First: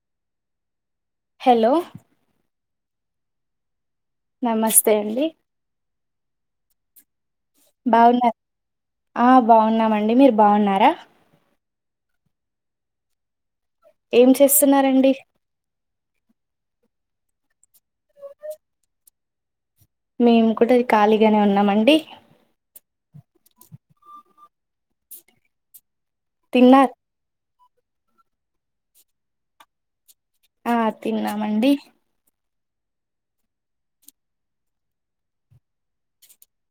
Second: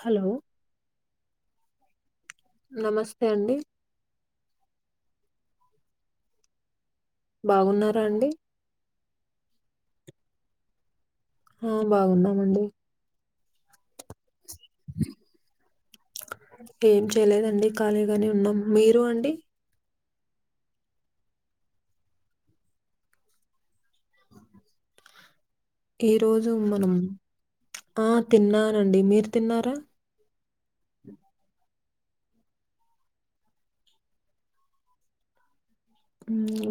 Hello hello నమస్తే అండి నమస్తే అండి బాగున్నారా అండి బాగున్నా ఆ బాగున్నామండి మీరు బాగున్నారా ఆ బాగున్నామండి ఏం చేస్తున్నారండి ఏం చేయలేదండి ఖాళీగానే ఉన్నాం మీరు అండి మేము కూడా ఖాళీగానే ఉన్నామండి ఈ రోజు మనం తిన్నారు ఆ తిన్నానండి మీరు తిన్నారా ఆ తిన్నామండి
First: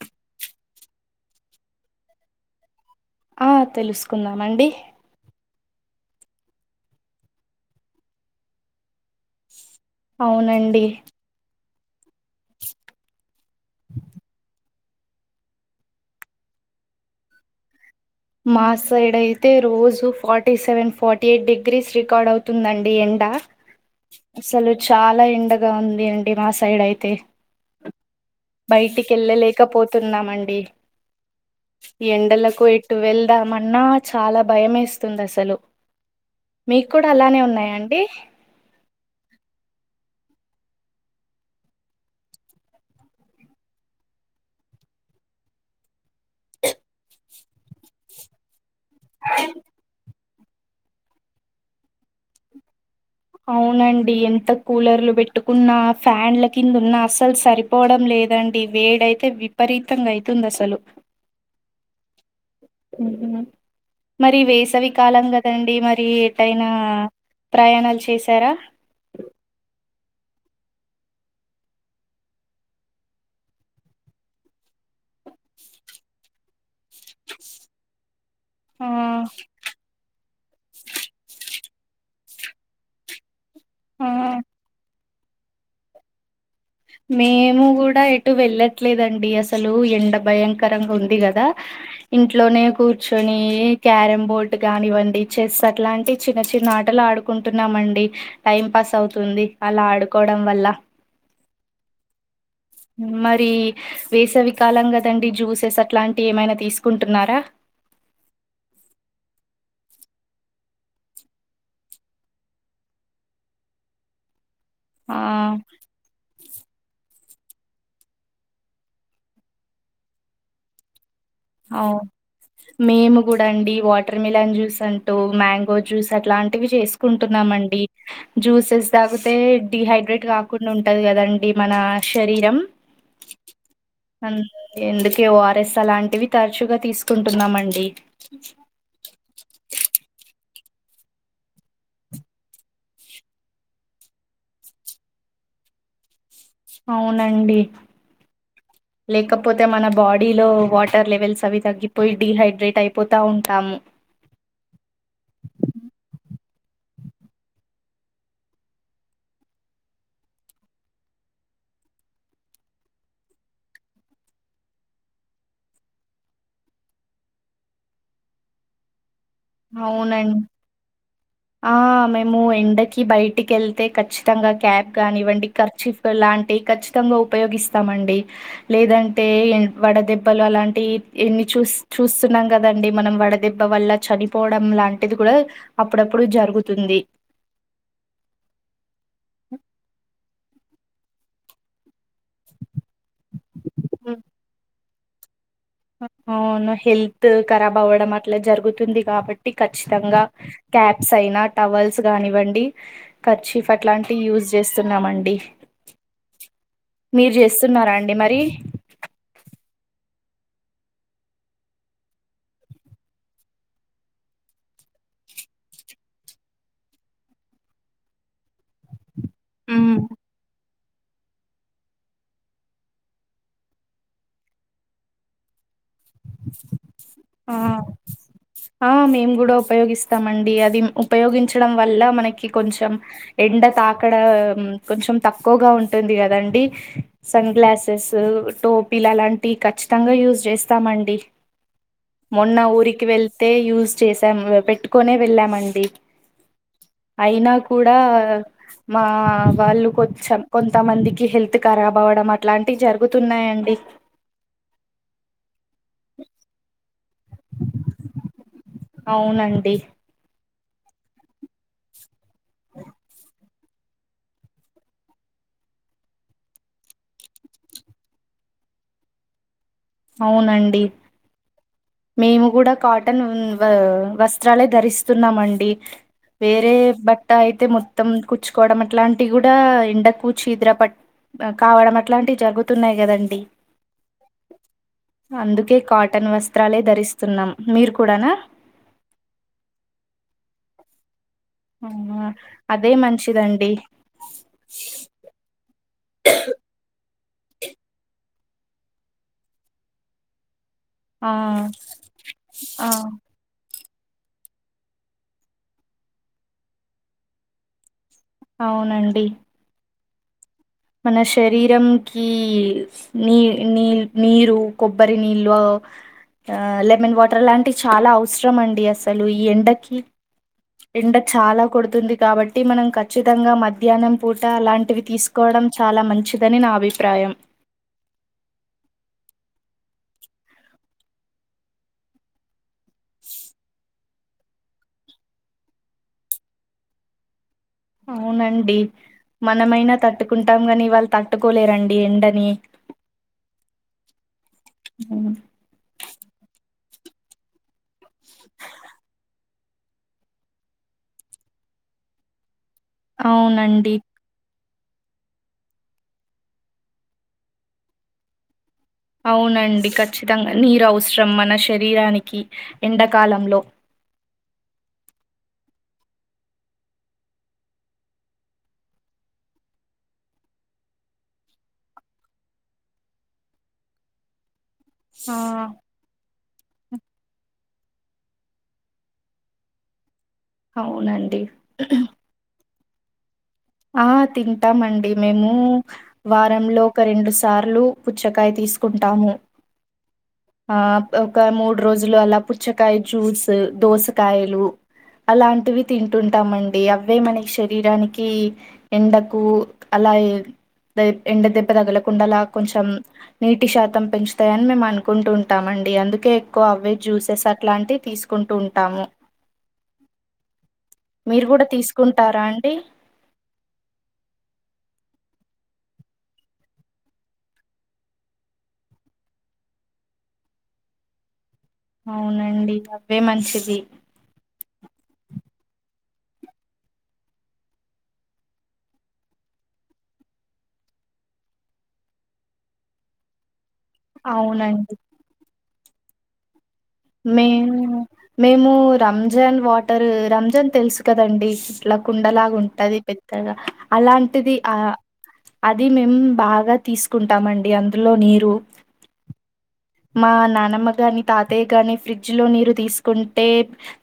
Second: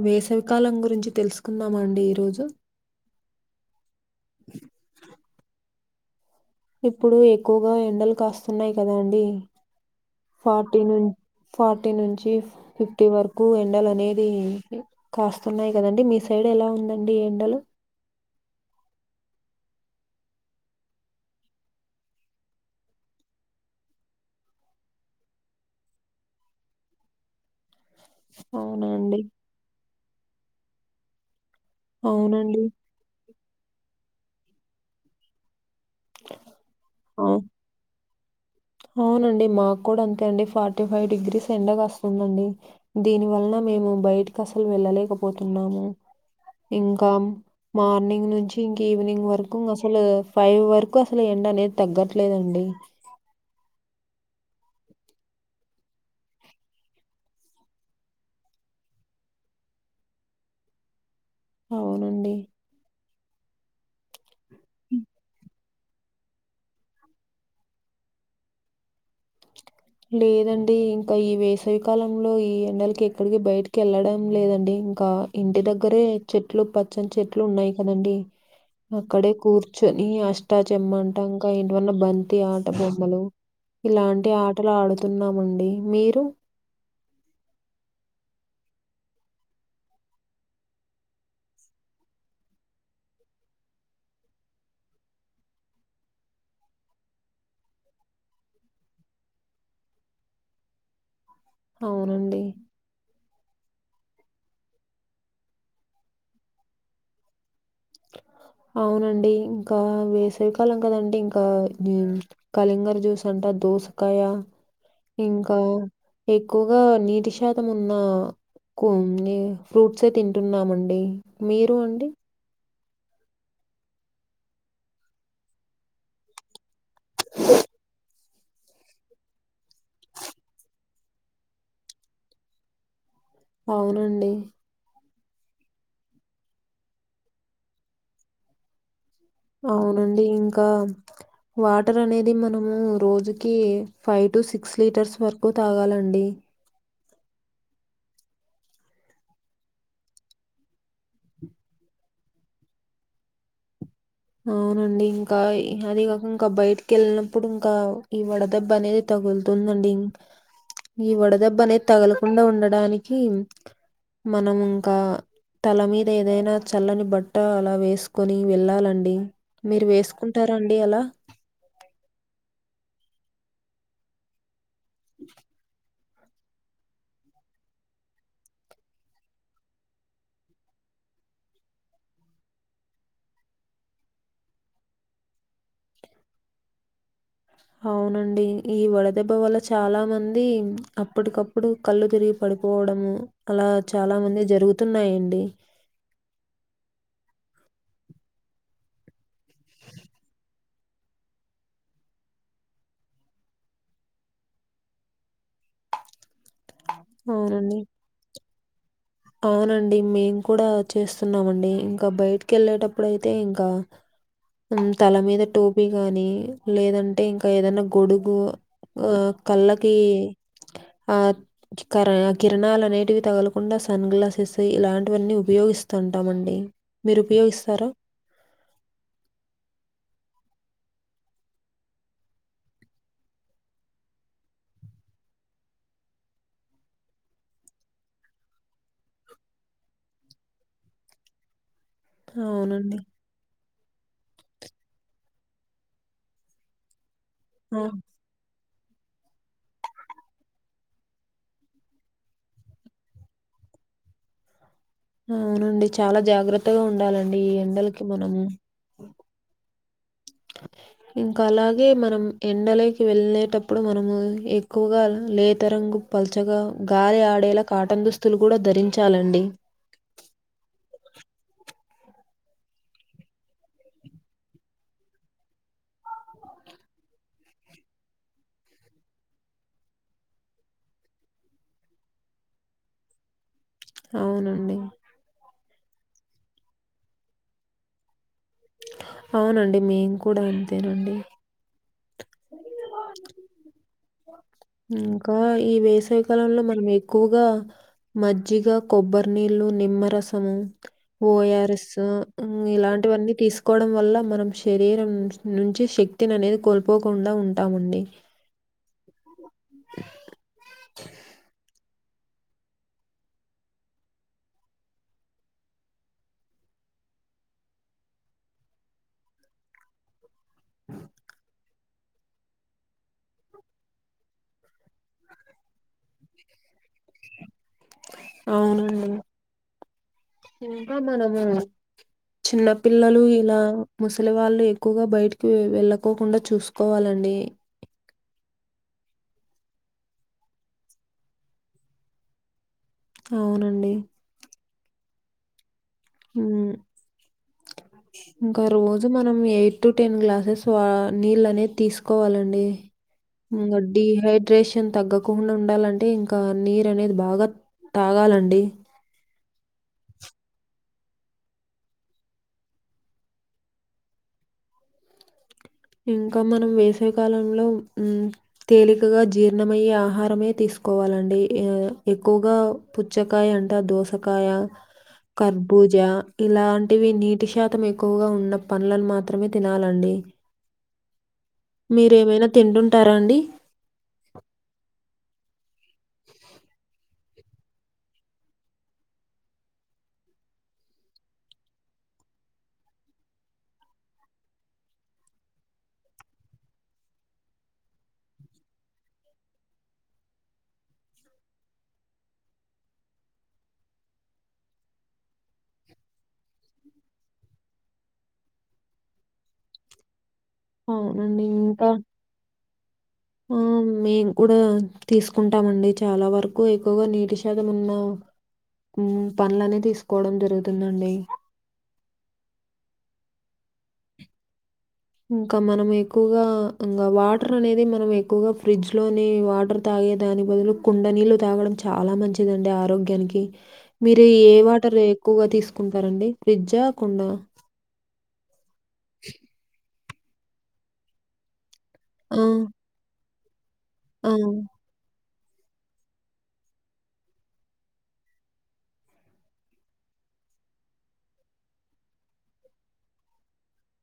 వేసవికాలం గురించి తెలుసుకుందామ అండి ఈరోజు అ తెలుసుకున్నాదా మండి ఇప్పుడూ ఎక్కువగా ఎండలు కాస్తున్నాయి కదా అండి ఫార్టీ అవునండి ఫార్టీ నుంచి ఫిఫ్టీ వరకు ఎండలు అనేది కాస్తున్నాయి కదండి మీ సైడ్ ఎలా ఉందండి ఎండలు మా సైడ్ అయితే రోజు forty seven forty eight degrees record అవుతుందండి ఎండ అసలు చాలా ఎండగా ఉంది అండి మా సైడ్ అయితే బయటికి అవునండి ఎళ్ళలేకపోతున్నామండి అవునండి ఎండలకు ఎటు వెళ్దామన్నా చాలా భయమేస్తుందసలు మీకు కూడా అవు అలానే ఉన్నాయండి అవునండి మాకు కూడా అంతే అండి ఫార్టీ ఫైవ్ డిగ్రీస్ ఎండగాస్తుందండి దీని వలన మేము బయటకి అసలు వెళ్ళలేకపోతున్నాము ఇంకా మార్నింగ్ నుంచి ఇంకీవినింగ్ వరకు అసలు ఫై వరకు అసలు ఎండ అనేది తగ్గట్లేదండి అవునండి ఎంత కూలర్లు పెట్టుకున్నా ఫ్యాన్ల కింద ఉన్నా అసలు సరి పోవడం లేదండి వేడైతే విపరీతంగా అవుతుంది అసలు అవునండి మరి వేసవికాలం కదండి అది మరి ఎటైనా ప్రయాణాలు చేసారా లేదండీ ఇంకా ఈ వేసవి కాలంలో ఈ ఎండలకి ఎక్కడికి బయటకెళ్ళడం లేదండి ఇంకా ఇంటి దగ్గరే చెట్లు పచ్చని చెట్లు ఉన్నాయి కదండీ ఆ అక్కడే కూర్చొని అష్టా చెమ్మా అంటా ఇంకా ఎంటివన్నా బంత్ ఆట బొమ్మలు ఆ ఇలాంటి ఆటలు ఆడుతున్నామండి మీరు మేము కూడా ఎటు వెళ్ళట్లేదండి అసలు ఎండ భయంకరంగా ఉంది కదా ఇంట్లోనే కూర్చొనీ క్యారం బోర్డ్ కానివ్వండి చెస్ అట్లాంటి చిన్న చిన్న ఆటలు ఆడు ఆడుకుంటున్నామండి టైం పాస్ అవుతుంది అలా ఆడుకోవడం వల్ల అవునండి మరి వేసవికాలం కదండి జ్యూసెస్ అట్లాంటివి ఏమైనా తీసుకుంటున్నారా అవునండీ ఇంకా వేసవి కాలం కదండి ఇంకా మేము కలింగర జ్యూస్ అంటా దోసకాయ ఆ ఇంకా ఎక్కువగా నీటి శాతం ఉన్న కొన్ని ఫ్రూట్సే తింటున్నామండి మీరు అవు అండి మేము కూడా అండి వాటర్ మిలన్ జ్యూస్ అంటూ మ్యాంగో జ్యూస్ అట్లాంటివి చేసుకో కుంటున్నామండి జ్యూసెస్ తాగితే డిహైడ్రేట్ కాకుండా ఉంటంది కదండి మన శరీరం అవునండి. ఎందుకే ఓఆర్ఎస్ అలాంటివి తరచుగా తీసుకుంటున్నామండి అవునండి ఇంకా వాటర్ అనేది మనము రోజుకి ఫైవ్ టు సిక్స్ లీటర్స్ వరకు తాగాలండి అవునండి అవున లేకపోతే మన బాడీలో వాటర్ లెవెల్స్ అవి తగ్గిపోయి డిహైడ్రేట్ అయిపోతా ఉంటాము అవునండి ఇంకా అది కాక ఇంకా బయటికి వెళ్ళినప్పుడు ఇంకా ఈ వడదెబ్బ అనేది తగులుతుందండి ఈ వడదెబ్బ అనేది తగలకుండా ఉండడానికి మనము ఇంకా తల మీద ఏదైనా చల్లని బట్ట అలా వేసుకొని వెళ్ళాలండి మీరు అవునం వేసుకుంటారా అండి అలా? ఆ మేము ఎండకి బయటికి వెళ్తే ఖచ్చితంగా క్యాప్ కానివ్వండి కర్చిఫ్ లాంటివి ఖచ్చితంగా ఉపయోగిస్తామండి లేదంటే వడదెబ్బలు అలాంటి ఎన్ని చూస్ చూస్తున్నాం కదండి మనం వడ వడదెబ్బ వల్ల చనిపోవడం లాంటిది కూడా అప్పుడప్పుడు జరుగుతుంది అవునండి ఈ వడదెబ్బ వల్ల చాలా మంది అప్పటికప్పుడు కళ్ళు తిరిగి పడిపోవడము అలా ఉమ్, చాలామందికి జరుగుతున్నాయండి అవును హెల్త్ కరాబ్ అవ్వడం అట్లా జరుగుతుంది కాబట్టి ఖచ్చితంగా క్యాప్స్ అయినా టవల్స్ కానివ్వండి కర్చీఫ్ అట్లాంటివి యూజ్ చేస్తున్నామండి మీరు అవునండి. చేస్తున్నారా అండి మరి అవునండి మేము కూడా చేస్తున్నామండి ఇంకా బయటికి వెళ్ళేటప్పుడు అయితే ఇంకా తల మీద టోపీ గాని లేదంటే ఇంకా ఏదన్నా గొడుగు ఆ కళ్ళకి హ్మ్ ఆ క కిరణాలు అనేటివి తగలకుండా సన్ గ్లాసెస్ ఇలాంటివన్నీ ఉపయోగిస్తా తంటామండి మీరు ఆ ఉపయోగిస్తారా ఆ మేము కూడా ఉపయోగిస్తామండీ అది ఉపయోగించడం వల్ల మనకి కొంచం ఎండ తాకడాం కొంచెం తక్కువగా ఉంటుంది గదండి సన్ గ్లాసెస్ టోపీలు అలాంటి కఖచ్చితంగా యూజ్ చేస్త ఇస్తామండి మొన్న అవునండి. ఊరికి వెళ్ ఏ యూజ్ చేసాం పెట్టుకోనే వెళ్ళామండి అయినా ఆ! కూడా మా వాళ్ళు కొంచెం కొంతమందికి హెల్త్ రాబ్ అవ్వడం అట్లాంటివి జరుగుతున్నాయండి అవునండి చాలా జాగ్రత్తగా ఉండాలండి ఈ ఎండలకి మనము అవునండి ఇంకా అలాగే మనం ఎండలోకి వెళ్ళేటప్పు అప్పుడు మనము ఎక్కువగా లేత రంగు పల్చగా గాలి ఆడేలా కాటన్ దుస్తు దుస్తులు కూడా ధరించాలండి అవునండి మేము కూడా కాటన్ వ వస్త్రాలే ధరిస్తున్నామండి వేరే బట్ట అయితే మొత్తం కుచ్చుకోవడం అట్లాంటివి కూడా ఎండకు చీదర పట్ కావడం అట్లాంటివి జరుగుతున్నాయి కదండి అవున అందుకే కాటన్ వస్త్రాలే ధరిస్తున్నాం మీరు కూడానా అవునండి మేం కూడా అంతేనండి ఆ అదే మంచిదండి ఇంకా ఈ వేసవికాలంలో మనమే ఎక్కువగా మజ్జిగ కొబ్బరి నీళ్ళు నిమ్మరసము ఆ ఓయర్ఎస్ ఆ ఇలాంటివన్నీ తీసుకు కోవడం వల్ల మనం శరీరం నుంచి శక్తిని అనేది కోల్పోకుండా ఉంటామండి అవునండి మన శరీరం కీస్ నీ నీల్ నీరు కొబ్బరి నిల్వ ఆ లెమన్ వాటర్ లాంటివి చాలా అవసరం అండి అసలు ఈ ఎండకి ఎండ చాలా కోడుతుంది కాబట్టి మనం ఖచ్చితంగా మధ్యాహ్నం పూట అలాంటివి తీసుక్ కోవడం చాలా మంచిదని నా అభిప్రాయం అవునండి [unintelligible] చిన్న పిల్లలు ఇలా ముసలి వాళ్ళు ఎక్కువగా బయటకి వెళ్ళకోకుండా చూసుకోవాలండి అవునండి మనమైనా తట్టుకుంటాం కాని వాళ్ళు తట్టుకోలేరండి ఎండని అవునండి అవును ఇంకో రోజు మనం ఎయిట్ టు టెన్ గ్లాసెస్ వా నీళ్లు అనేది తీసుకోవాలండి ఇంగా అవునండి డీ హై ట్రేషన్ తగ్గకుండా ఉండాలంటే ఇంకా నీరు అనేది బాగా తాగాలండి అవునండి ఖచ్చితంగా నీరు అవసరం మన శరీరానికి ఎండాకాలంలో ఇంకా మనం వేసవి కాలంలో ఉమ్ తేలికగా జీర్ణమయ్యే ఆహారమే తీసుకోవాలండి యా ఎక్కువగా పుచ్చకాయ అంట దోసకాయ ఆ కర్బూజ ఇలాంటివి నీటి శాతం ఎక్కువగా ఉన్న పండ్లను మాత్రమే తినాలండి అవునండి మీరు ఏమైనా తింటుంటారా అండి ఆ తింటామండి మేము వారంలో ఒక రెండు సార్లు పుచ్చకాయ్ తీసుకుంటాము. ఆ ప్ ఒక మూడు రోజులు అలా పుచ్చకాయ జ్యూస్ దోసకాయలు అలాంటివి తింటుంటామండి అవే మనకి శరీరానికి ఎండకు అలాయే దెబ్ ఎండ దెబ్బ తగలకుండా అలా కొంచెం నీటి శాతం పెంచుతాయని మేము అనుకుంటు ఉంటాం అండి అందుకే ఎక్కువ అవే జ్యూసెస్ అలాంటివి తీస్ కుంటూ ఉంటాము అవునండి మీరు కూడా ఇంకా తీసుకుంటారా అండి ఆ మేము కూడా తీసుకుంటామండి చాలా వరకు ఎక్కువగా నీటి శా యదము ఉన్న ఉమ్ పండ్లనే తీసుకోవడం జరుగుతుందండి. అవునండి అవే మంచిది ఇంకా మనం ఎక్కువగా ఇంగా వాటర్ అనేది మనం ఎక్కువగా ఫ్రిడ్జ్ లోని వాటర్ తాగే దాని బదులు కుండ నీళ్లు తాగడం చాలా మంచిదండి ఆరోగ్యానికి. మీరు ఏ అవునండి వాటర్ ఎక్కువగా తీసుకుంటారండి ఫ్రిడ్జా కుండ? మేము మేము రంజాన్ వాటరు రంజాన్ తెలుసు కదండి ఇట్లా ఆ! కుండలాగా ఉంటది పెద్దగా అలాంటిది ఆ అది మేము బాగా తీసుకుంటామండి అందులో నీరు మా నానమ్మ గాని తాతయ్య గాని ఫ్రిడ్జ్ లో నీరు తీసుకుంటే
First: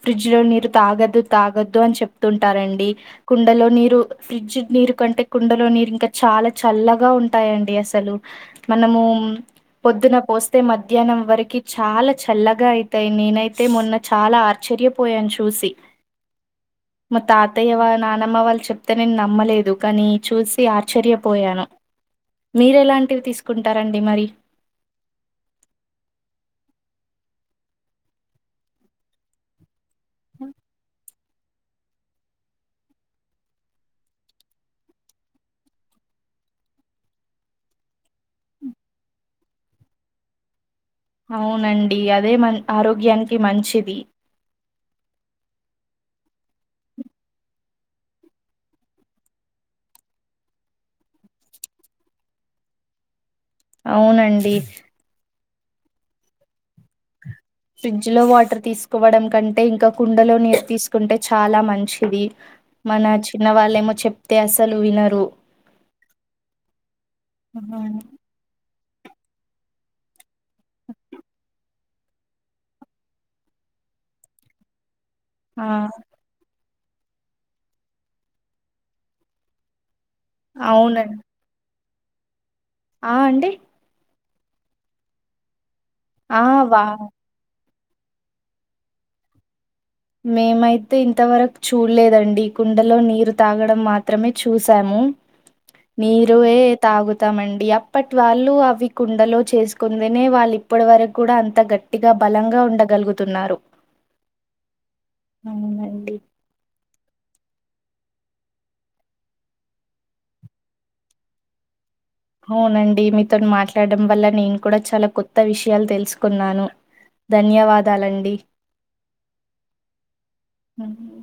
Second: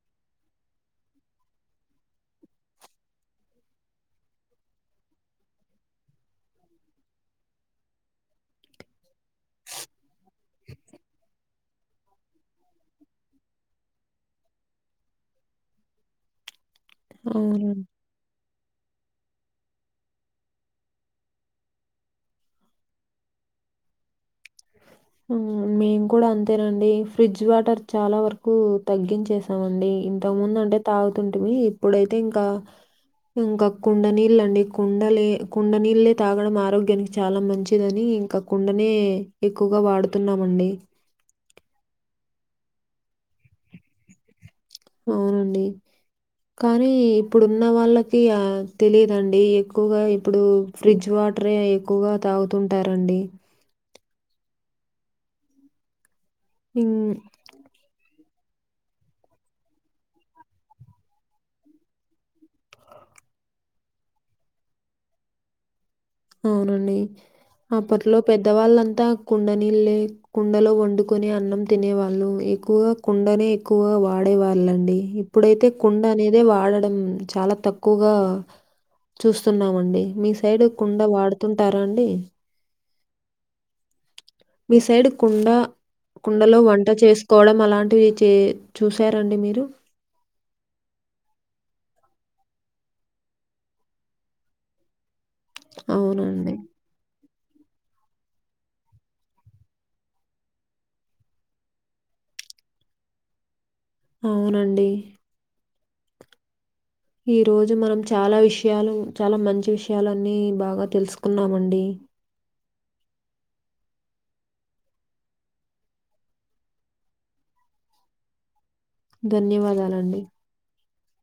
ఫ్రిడ్జ్ లో నీరు తాగద్దు తాగద్దు అని చెప్తు ఉంటారండి. కుండలో నీరు ఫ్రిడ్జ్ నీరు కంటే కుండలో నీరు ఇంకా చాలా చల్లగా ఉంటాయండి అసలు. మనము పొద్దునా పోస్త్ తే మధ్యాహ్నం వరకి చాలా చల్లగా అయితాయి, నేనైతే మొన్న చాలా ఆశ్చర్యపోయాను చూసి. మా తాతయ్య అవునండి. వా నానమ్మ వాళ్ళు చెప్ ప్తే నేను నమ్మలేదు కానీ చూసి ఆశ్చర్యపోయాను మీరేలాంటివి తీసుకుంటారండి మరి ఉ మేము కూడా అంతేనండి ఫ్రిడ్జ్ వాటర్ చాలా వరకు తగ్గించేసామండి. ఇంతకా ముందు అంటే తాగుతుంటిమి ఇప్పుడైతే ఇంకా ఇంకా కుండ నీళ్ళండి కుండలే కుండ నీళ్లే తాగడం ఆరోగ్యానికి చాలా మంచిదని ఇంకా కుండానే ఎక్కువగా వాడుతున్నమండి అవునండి అదే మన్ ఆరోగ్యానికి మంచిది వునండి కానీ ఇప్పుడున్న వాళ్ళకి ఆ తెలిదండి ఎక్కువగా ఇప్పుడు ఫ్రిడ్జ్ వాటరే ఎక్కువగా తాగుతుంటారండి అవునండి ఇన్ ఫ్రిడ్జ్ లో వాటర్ తీసుకోవడం కంటే ఇంకా కుండలో నీరు తీసుకుంటే చాలా మంచిది. మన చిన్న వాళ్ళేమో చెప్తే అసలు వినరు అవునండి ఆహా. అప్పట్లో పెద్దవాళ్ళంతా కుండ నీళ్లే కుండలో వండుకొనే అన్నం తినే వాళ్ళు ఎక్కువగా కుండనే ఎక్కువగా వాడే వాళ్ళండి ఇప్ ఆ ఇప్పుడైతే కుండ అనేదే వాడడం చాలా తక్కువగా చూస్తున్నామండి మీ సైడు అవునం వాడుతుంటారా అండి ఆ అండి. మీ సైడ్ కుండ ఆ కుండలో వా వంట చేస్ కోడం అలాంటివి చే చూసారండి మీరు? మేమైతే ఇంతవరకు చూడలేదండి, కుండలో నీరు తాగడం మాత్రమే చూసాము. నీరు అవునండి. ఏ తాగుతామండి, అప్పటి వాళ్ళు అవి కుండలో చేసుకుంగనే వాళ్ళు ఇప్పటి వరకు కూడా అంత గ ట్టిగా బలంగా ఉండగలుగుతున్నారు. అవునండి. అవునండి. ఈ రోజు మనం చాలా విషయాలు చాలా మంచి విషయాలన్నీ బాగా తెలుసుకున్నామండి. అవునండి మీతో మాట్లాడడం వల్ల నేను కూడా చాలా కొత్త విషయాలు తెలుసుకున్నాను. ధన్యవాదాలండి. ధన్యవాదాలండి. అది